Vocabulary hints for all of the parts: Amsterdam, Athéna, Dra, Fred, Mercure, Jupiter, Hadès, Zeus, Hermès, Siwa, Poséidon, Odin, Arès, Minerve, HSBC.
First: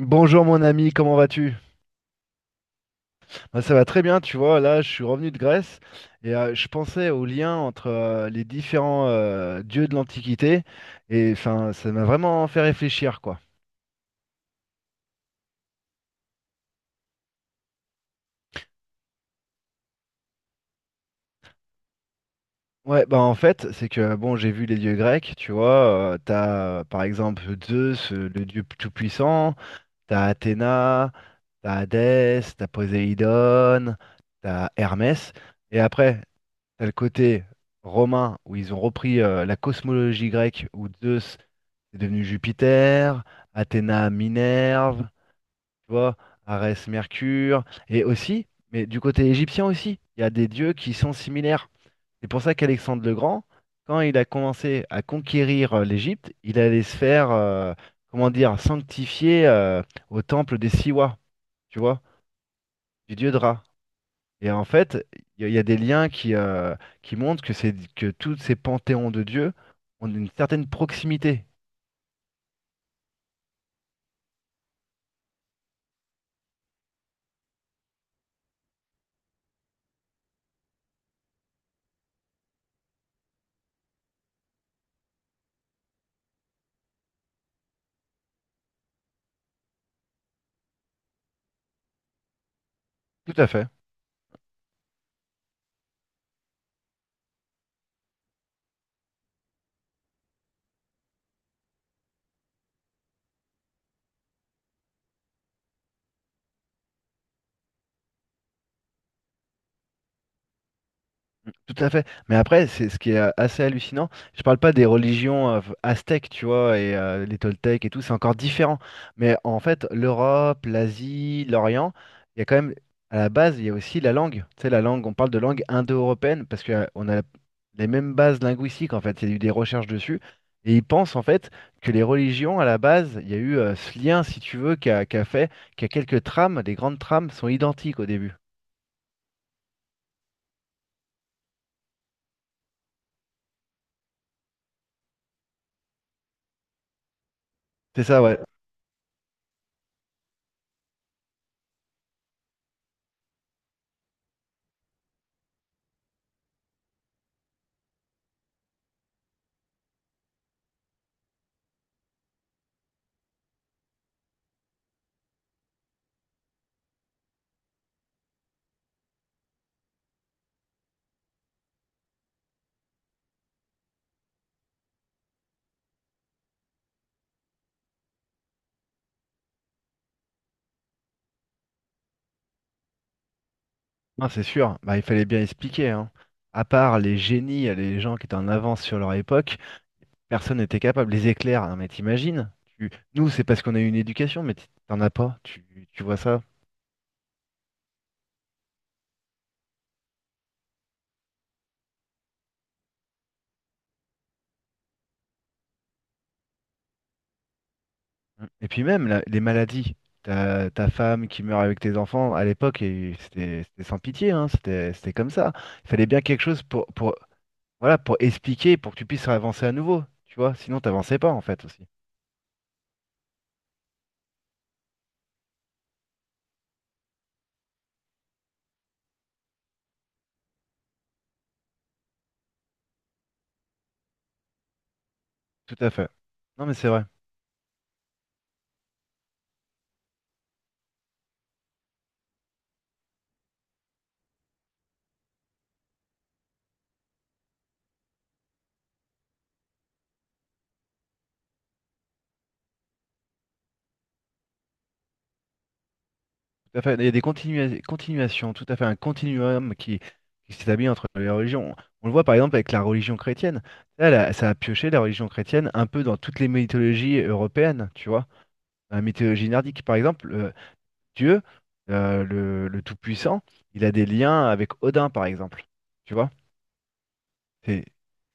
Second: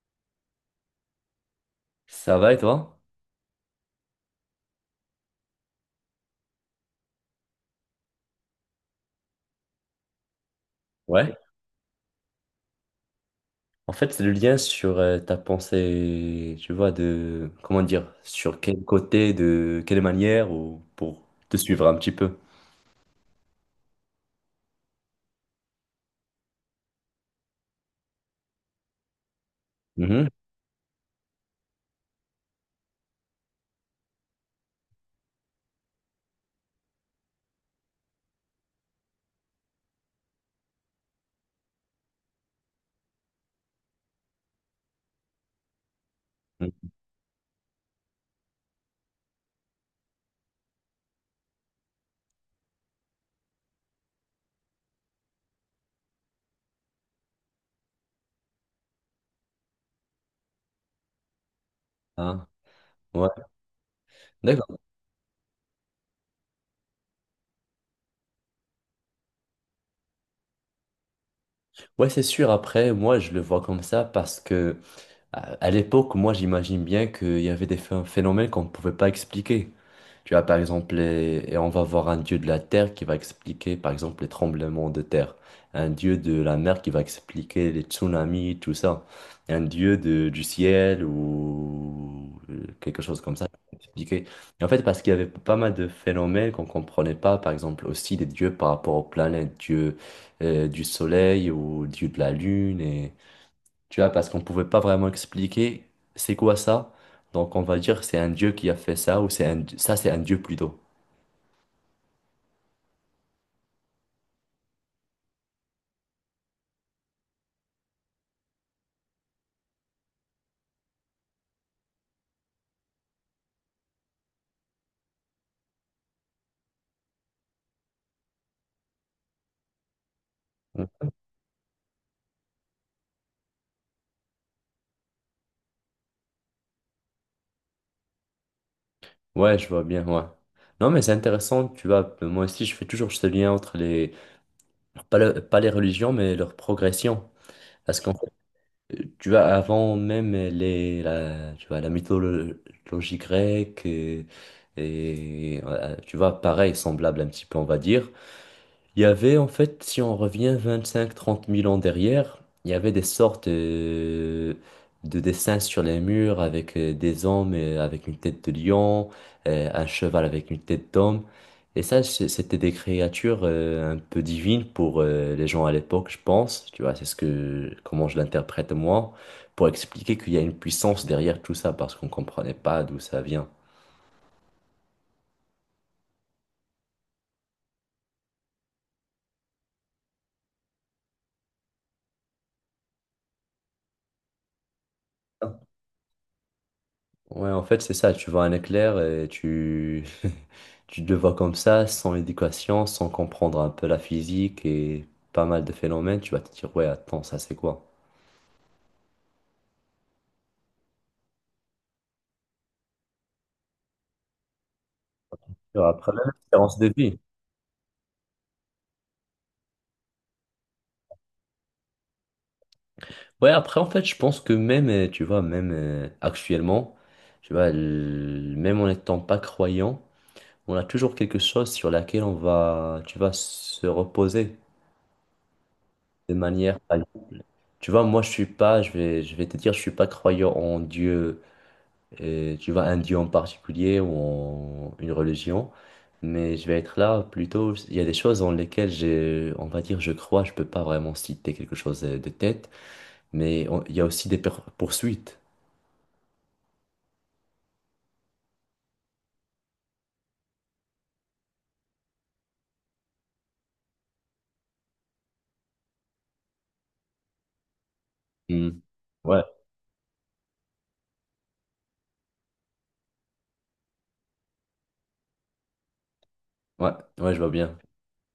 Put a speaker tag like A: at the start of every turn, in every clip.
A: Bonjour mon ami, comment vas-tu?
B: Ça va et toi?
A: Bah, ça va très bien, tu vois, là je suis revenu de Grèce et je pensais au lien entre les différents dieux de l'Antiquité et
B: Ouais.
A: enfin ça m'a vraiment fait réfléchir quoi.
B: En fait, c'est le lien sur ta pensée, tu vois, de, comment dire, sur quel côté, de quelle manière, ou pour te suivre un petit peu.
A: Ouais, bah en fait, c'est que bon, j'ai vu les dieux grecs, tu vois, t'as par exemple Zeus, le dieu tout-puissant, t'as
B: Mhm.
A: Athéna, t'as Hadès, t'as Poséidon, t'as Hermès, et après, t'as le côté romain où ils ont repris la cosmologie grecque où Zeus est devenu Jupiter, Athéna Minerve, tu vois, Arès Mercure, et aussi, mais du côté égyptien aussi, il y a des dieux qui sont similaires. C'est pour ça qu'Alexandre le Grand, quand il a commencé à conquérir l'Égypte, il allait se faire, comment dire, sanctifier au temple des Siwa, tu vois,
B: Ah,
A: du
B: ouais.
A: dieu Dra. Et en
B: D'accord.
A: fait, il y a des liens qui montrent que c'est que tous ces panthéons de dieux ont une certaine proximité.
B: Ouais, c'est sûr. Après, moi, je le vois comme ça parce que à l'époque, moi, j'imagine bien qu'il y avait des phénomènes qu'on ne pouvait pas expliquer. Tu vois, par exemple, et on va voir un dieu de la terre qui va expliquer, par exemple, les tremblements de terre. Un dieu de la mer qui va expliquer les tsunamis, tout ça. Un dieu du ciel ou quelque chose
A: Tout
B: comme
A: à
B: ça qui
A: fait.
B: va expliquer. Et en fait, parce qu'il y avait pas mal de phénomènes qu'on ne comprenait pas, par exemple, aussi des dieux par rapport aux planètes, dieu du soleil ou dieu de la lune. Tu vois, parce qu'on pouvait pas vraiment expliquer c'est quoi ça. Donc on va dire c'est un dieu qui a fait ça ou c'est un ça c'est un dieu plutôt.
A: Tout à fait. Mais après, c'est ce qui est assez hallucinant. Je parle pas des religions aztèques, tu vois, et les Toltèques et tout, c'est encore différent. Mais en fait, l'Europe, l'Asie, l'Orient, il y a quand même, à la base, il y a aussi la langue. Tu sais, la langue, on parle de langue indo-européenne parce que on a les mêmes bases linguistiques, en fait. Il y a eu des recherches dessus. Et ils
B: Mm.
A: pensent, en fait, que les religions, à la base, il y a eu ce lien, si tu veux, qui a fait qu'à quelques trames, les grandes trames sont identiques au début.
B: Ouais, je vois bien, ouais. Non, mais c'est intéressant, tu vois. Moi aussi, je fais toujours ce lien entre les, pas, pas les religions, mais leur progression. Parce
A: C'est
B: qu'en
A: ça,
B: fait,
A: ouais.
B: tu vois, avant même tu vois, la mythologie grecque, et, tu vois, pareil, semblable un petit peu, on va dire. Il y avait en fait, si on revient 25 000 à 30 000 ans derrière, il y avait des sortes de, dessins sur les murs avec des hommes avec une tête de lion, un cheval avec une tête d'homme. Et ça, c'était des créatures un peu divines pour les gens à l'époque, je pense. Tu vois, c'est ce que, comment je l'interprète moi, pour expliquer qu'il y a une puissance derrière tout ça parce qu'on comprenait pas d'où ça vient.
A: Non, c'est sûr, bah, il fallait bien expliquer, hein. À part les génies, les gens qui étaient en avance sur leur époque, personne n'était capable. Les éclairs, non mais t'imagines? Tu... Nous, c'est parce qu'on a eu une éducation, mais t'en as pas, tu vois ça.
B: Ouais, en fait, c'est ça. Tu vois un éclair et tu... tu le vois comme ça, sans éducation, sans comprendre un peu la physique et pas mal de phénomènes. Tu vas te dire, ouais, attends, ça c'est quoi?
A: Et puis même, les maladies. Ta femme qui meurt avec tes enfants, à l'époque, et c'était sans pitié, hein. C'était comme ça.
B: Tu
A: Il
B: vois,
A: fallait
B: après,
A: bien
B: même
A: quelque chose
B: espérance de
A: pour,
B: vie.
A: voilà, pour expliquer, pour que tu puisses avancer à nouveau, tu vois. Sinon, t'avançais pas, en fait, aussi.
B: Ouais, après, en fait, je pense que même, tu vois, même actuellement, tu vois, même en n'étant pas croyant, on a toujours quelque chose sur laquelle on va, tu vas se reposer
A: Tout à fait.
B: de
A: Non, mais
B: manière.
A: c'est vrai.
B: Tu vois, moi, je suis pas, je vais te dire, je suis pas croyant en Dieu tu vois, un dieu en particulier ou une religion, mais je vais être là plutôt, il y a des choses dans lesquelles j'ai, on va dire, je crois, je peux pas vraiment citer quelque chose de tête, mais il y a aussi des poursuites.
A: Tout à fait. Il y a des continuations, tout à fait, un continuum qui s'établit entre les religions. On le voit par exemple avec la religion chrétienne. Là, ça a pioché la religion chrétienne un peu dans toutes les mythologies européennes, tu vois.
B: Hmm.
A: Dans la
B: Ouais,
A: mythologie nordique, par exemple, Dieu, le Tout-Puissant, il a des liens avec Odin, par exemple. Tu vois?
B: ouais, ouais, je vois bien.
A: C'est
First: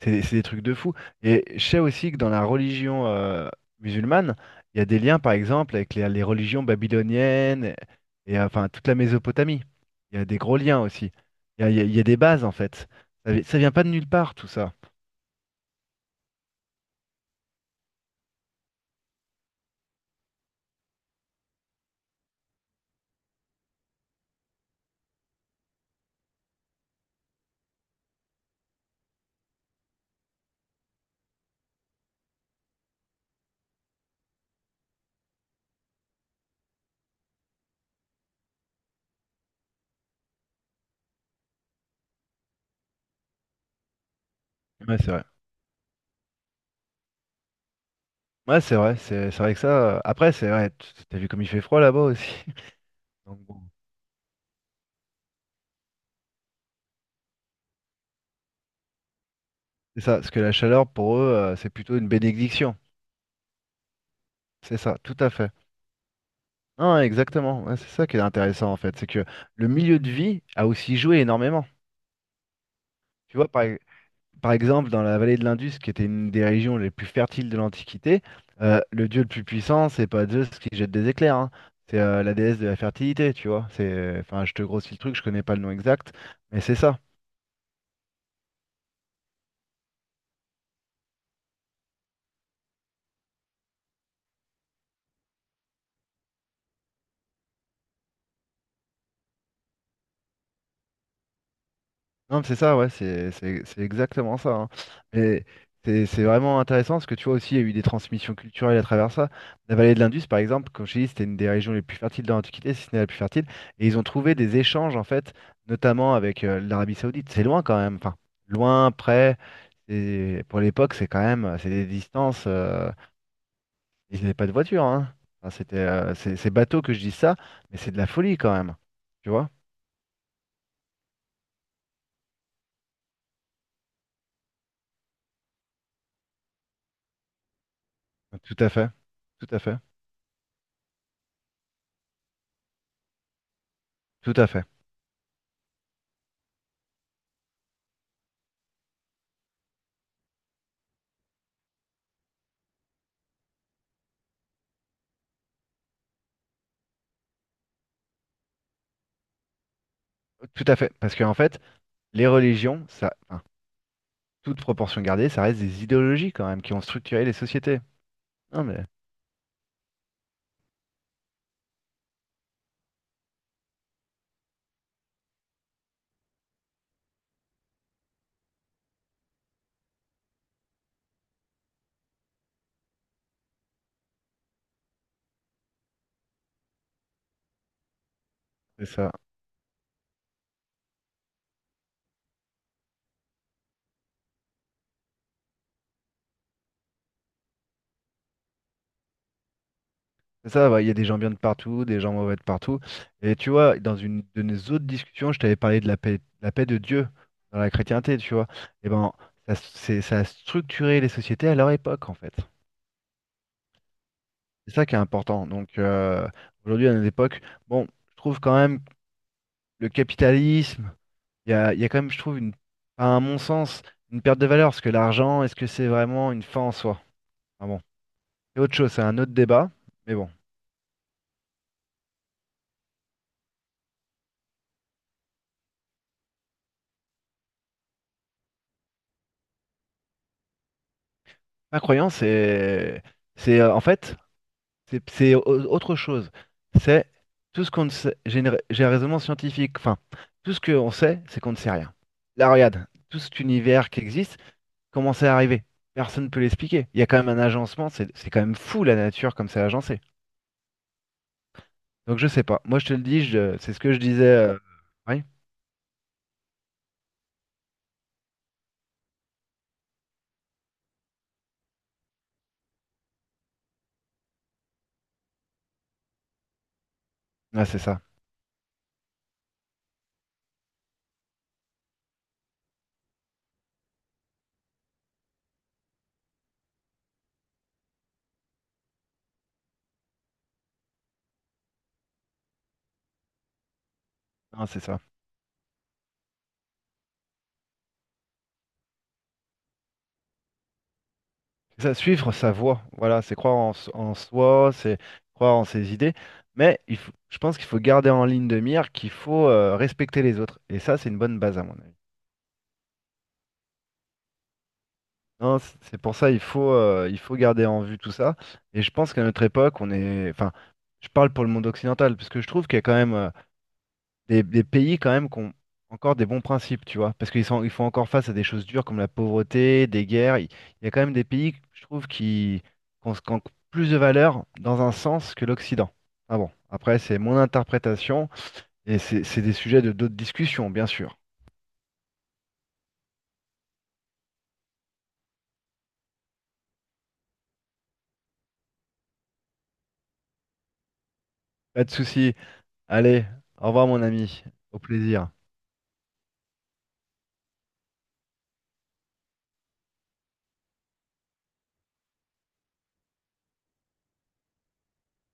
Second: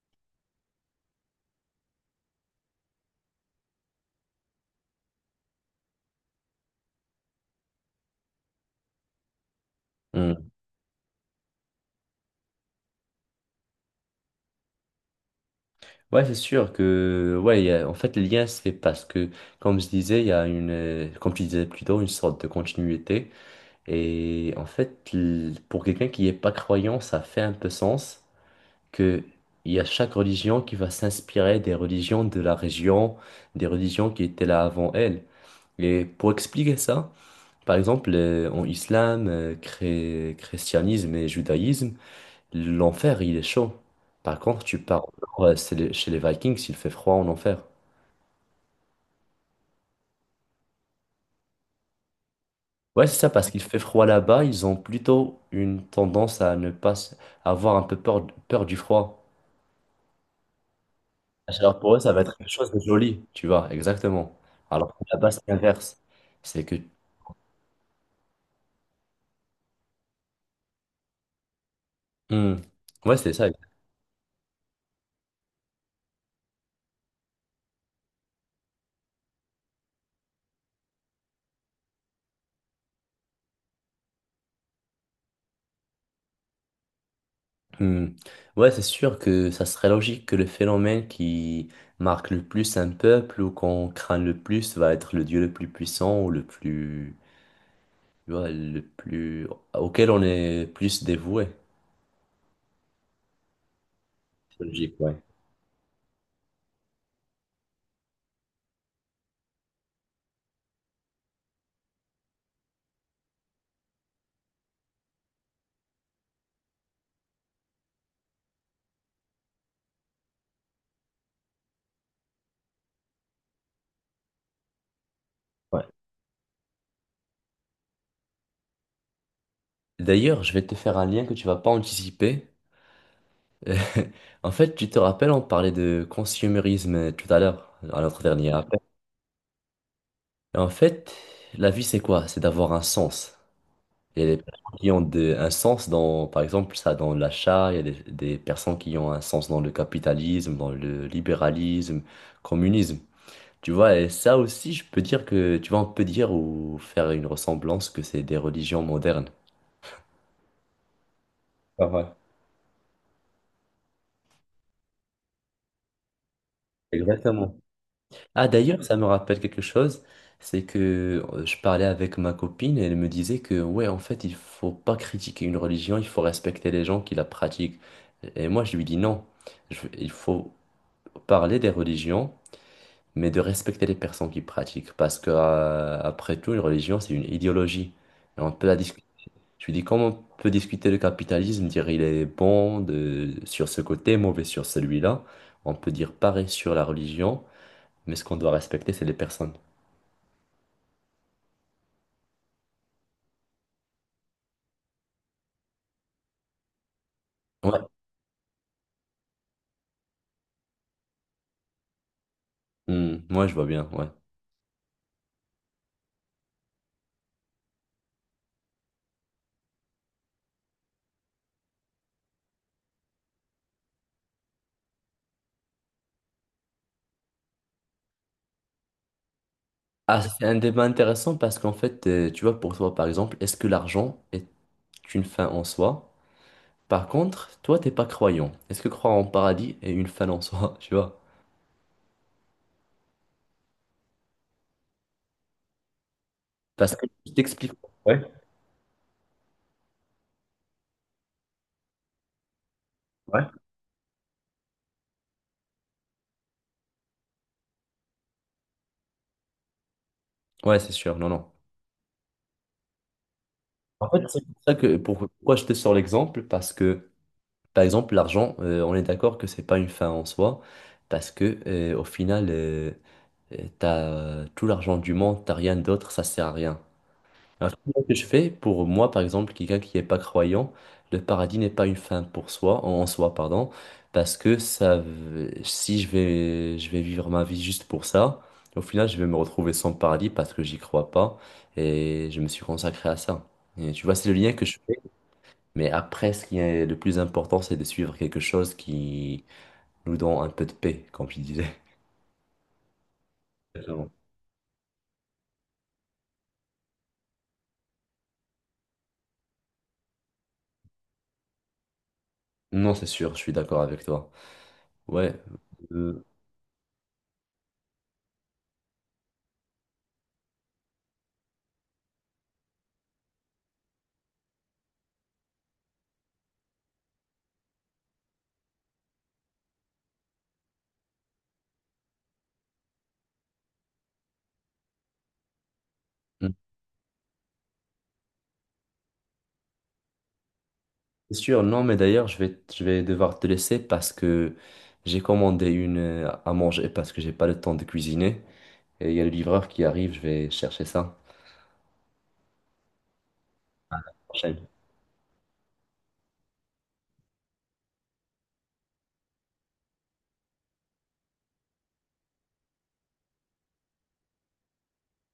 A: c'est des trucs de fou. Et je sais aussi que dans la religion musulmane, il y a des liens, par exemple, avec les religions babyloniennes et, enfin toute la Mésopotamie. Il y a des
B: Hmm.
A: gros liens aussi. Il y a, il y a- il y a des bases, en fait. Ça, ça vient pas de nulle part, tout ça.
B: Ouais, c'est sûr que, ouais, en fait, le lien se fait parce que, comme je disais, il y a une, comme tu disais plutôt, une sorte de continuité. Et en fait, pour quelqu'un qui n'est pas croyant, ça fait un peu sens. Qu'il y a chaque religion qui va s'inspirer des religions de la région, des religions qui étaient là avant elle. Et pour expliquer ça, par exemple, en islam, christianisme et judaïsme, l'enfer, il est chaud. Par contre, tu
A: Ouais,
B: pars au
A: c'est vrai.
B: nord, c'est chez les Vikings, il fait froid en enfer.
A: Ouais, c'est vrai. C'est vrai que ça. Après, c'est vrai. T'as vu comme il fait froid là-bas aussi.
B: Ouais, c'est ça,
A: Donc
B: parce qu'il
A: bon,
B: fait froid là-bas, ils ont plutôt une tendance à ne pas à avoir un peu peur, peur du froid.
A: c'est ça. Parce que la chaleur, pour eux, c'est
B: Alors pour
A: plutôt
B: eux,
A: une
B: ça va être quelque chose
A: bénédiction.
B: de joli, tu vois, exactement.
A: C'est
B: Alors
A: ça,
B: que
A: tout à
B: là-bas, c'est
A: fait.
B: l'inverse. C'est que...
A: Non, exactement. Ouais, c'est ça qui est intéressant en fait, c'est que le milieu de vie a aussi joué énormément.
B: Hmm. Ouais, c'est
A: Tu vois,
B: ça.
A: par exemple, dans la vallée de l'Indus, qui était une des régions les plus fertiles de l'Antiquité, le dieu le plus puissant, c'est pas Zeus qui jette des éclairs, hein. C'est la déesse de la fertilité, tu vois. C'est, enfin, je te grossis le truc, je connais pas le nom exact, mais c'est ça.
B: Hmm. Ouais, c'est sûr que ça serait logique que le phénomène qui marque le plus un peuple ou qu'on craint le plus va être le dieu le plus puissant ou le plus... tu vois, le plus... auquel on est plus dévoué.
A: Non, mais c'est ça, ouais, c'est exactement ça,
B: C'est
A: hein.
B: logique, ouais.
A: Mais c'est vraiment intéressant parce que tu vois aussi, il y a eu des transmissions culturelles à travers ça. La vallée de l'Indus, par exemple, comme je t'ai dit, c'était une des régions les plus fertiles dans l'Antiquité, si ce n'est la plus fertile. Et ils ont trouvé des échanges, en fait, notamment avec l'Arabie Saoudite. C'est loin quand même, enfin, loin, près. Et pour l'époque, c'est quand même, c'est des distances. Ils n'avaient pas de voiture, hein. Enfin, c'était,
B: Ouais.
A: c'est bateau que je dis ça, mais c'est de la folie quand même. Tu vois?
B: D'ailleurs, je vais te faire un lien que tu vas pas anticiper. En fait, tu te rappelles, on parlait de consumérisme tout à l'heure, à notre dernier
A: Tout à
B: appel.
A: fait, tout à fait,
B: Et en fait, la vie, c'est quoi? C'est d'avoir un sens. Il y
A: tout
B: a des
A: à fait.
B: personnes qui ont un sens dans, par exemple, ça dans l'achat, il y a des personnes qui ont un sens dans le capitalisme, dans le libéralisme, communisme. Tu vois, et ça aussi, je peux dire que, tu vois, on peut dire ou faire une ressemblance que c'est des religions modernes.
A: Tout à fait, parce qu'en fait,
B: Ah ouais.
A: les religions, ça, enfin, toute proportion gardée, ça reste des idéologies quand même qui ont structuré les
B: Exactement.
A: sociétés.
B: Ah
A: Non
B: d'ailleurs,
A: mais
B: ça me rappelle quelque chose, c'est que je parlais avec ma copine et elle me disait que ouais, en fait, il faut pas critiquer une religion, il faut respecter les gens qui la pratiquent. Et moi, je lui dis non, il faut parler des religions, mais de respecter les personnes qui pratiquent, parce que après tout, une religion, c'est une idéologie. Et on peut la
A: c'est
B: discuter.
A: ça,
B: Je lui dis comment on peut discuter le capitalisme, dire il est bon sur ce côté, mauvais sur celui-là. On peut dire pareil sur la religion. Mais ce qu'on doit respecter, c'est les personnes.
A: c'est ça, ouais. Il y a des gens bien de partout, des gens mauvais de partout. Et tu vois, dans une de nos autres discussions, je t'avais parlé de la paix de Dieu dans la
B: Ouais.
A: chrétienté, tu vois. Et ben, ça, c'est, ça a structuré les sociétés à leur époque en fait.
B: Hmm, ouais, je vois bien, ouais.
A: C'est ça qui est important. Donc aujourd'hui, à notre époque, bon, je trouve quand même le capitalisme il y a quand même, je trouve, une, à mon sens, une perte de valeur, parce que l'argent, est-ce que c'est vraiment une fin en soi? Ah bon, c'est autre chose, c'est un autre débat, mais
B: Ah,
A: bon.
B: c'est un débat intéressant parce qu'en fait, tu vois, pour toi, par exemple, est-ce que l'argent est une fin en soi? Par contre, toi, t'es pas croyant. Est-ce que croire en paradis est une fin en soi, tu vois?
A: Ma croyance, c'est en fait, c'est autre chose.
B: Parce que
A: C'est
B: je
A: tout
B: t'explique.
A: ce qu'on ne sait, j'ai un raisonnement scientifique, enfin, tout ce qu'on sait, c'est qu'on ne sait rien. Là, regarde, tout cet univers qui existe, comment c'est arrivé? Personne ne peut l'expliquer. Il y a quand même un agencement, c'est quand même fou la nature comme c'est agencé.
B: Ouais, c'est sûr, non, non.
A: Donc je sais pas. Moi je te le dis, c'est ce que je
B: En fait,
A: disais.
B: c'est pour ça que,
A: Oui.
B: pourquoi je te sors l'exemple, parce que, par exemple, l'argent, on est d'accord que c'est pas une fin en soi, parce que, au final, t'as tout l'argent du monde, t'as rien d'autre, ça sert à rien.
A: Ah,
B: Alors,
A: c'est ça.
B: comment que je fais pour moi, par exemple, quelqu'un qui n'est pas croyant, le paradis n'est pas une fin pour soi, en en soi, pardon, parce que ça, si je vais, je vais vivre ma vie juste pour ça, au final, je vais me retrouver sans paradis parce que j'y crois pas et je me suis consacré à ça. Et tu vois, c'est le lien que
A: Ah,
B: je
A: c'est
B: fais.
A: ça.
B: Mais après, ce qui est le plus important, c'est de suivre quelque chose qui nous donne un peu de paix, comme tu disais.
A: C'est ça, suivre sa voie. Voilà, c'est croire en, s-
B: Exactement.
A: en soi, c'est croire en ses idées. Je pense qu'il faut garder en ligne de mire qu'il faut respecter les autres. Et ça, c'est une bonne base à mon avis.
B: Non, c'est sûr, je suis d'accord avec toi. Ouais.
A: Non, c'est pour
B: Euh,
A: ça il faut garder en vue tout ça. Et je pense qu'à notre époque, on est. Enfin, je parle pour le monde occidental, parce que je trouve qu'il y a quand même. Des pays quand même qui ont encore des bons principes, tu vois, parce qu'ils sont, ils font encore face à des choses dures comme la pauvreté, des guerres. Il y a quand même des pays, je trouve, qui ont plus de valeur dans un sens que l'Occident. Ah bon,
B: hmm.
A: après, c'est mon interprétation et c'est des sujets de d'autres discussions, bien sûr.
B: C'est sûr, non, mais d'ailleurs, je vais devoir te laisser parce que j'ai commandé une à manger parce que j'ai pas le temps de cuisiner. Et il y a le livreur qui arrive, je vais chercher ça.
A: Pas de souci. Allez, au revoir, mon ami. Au plaisir.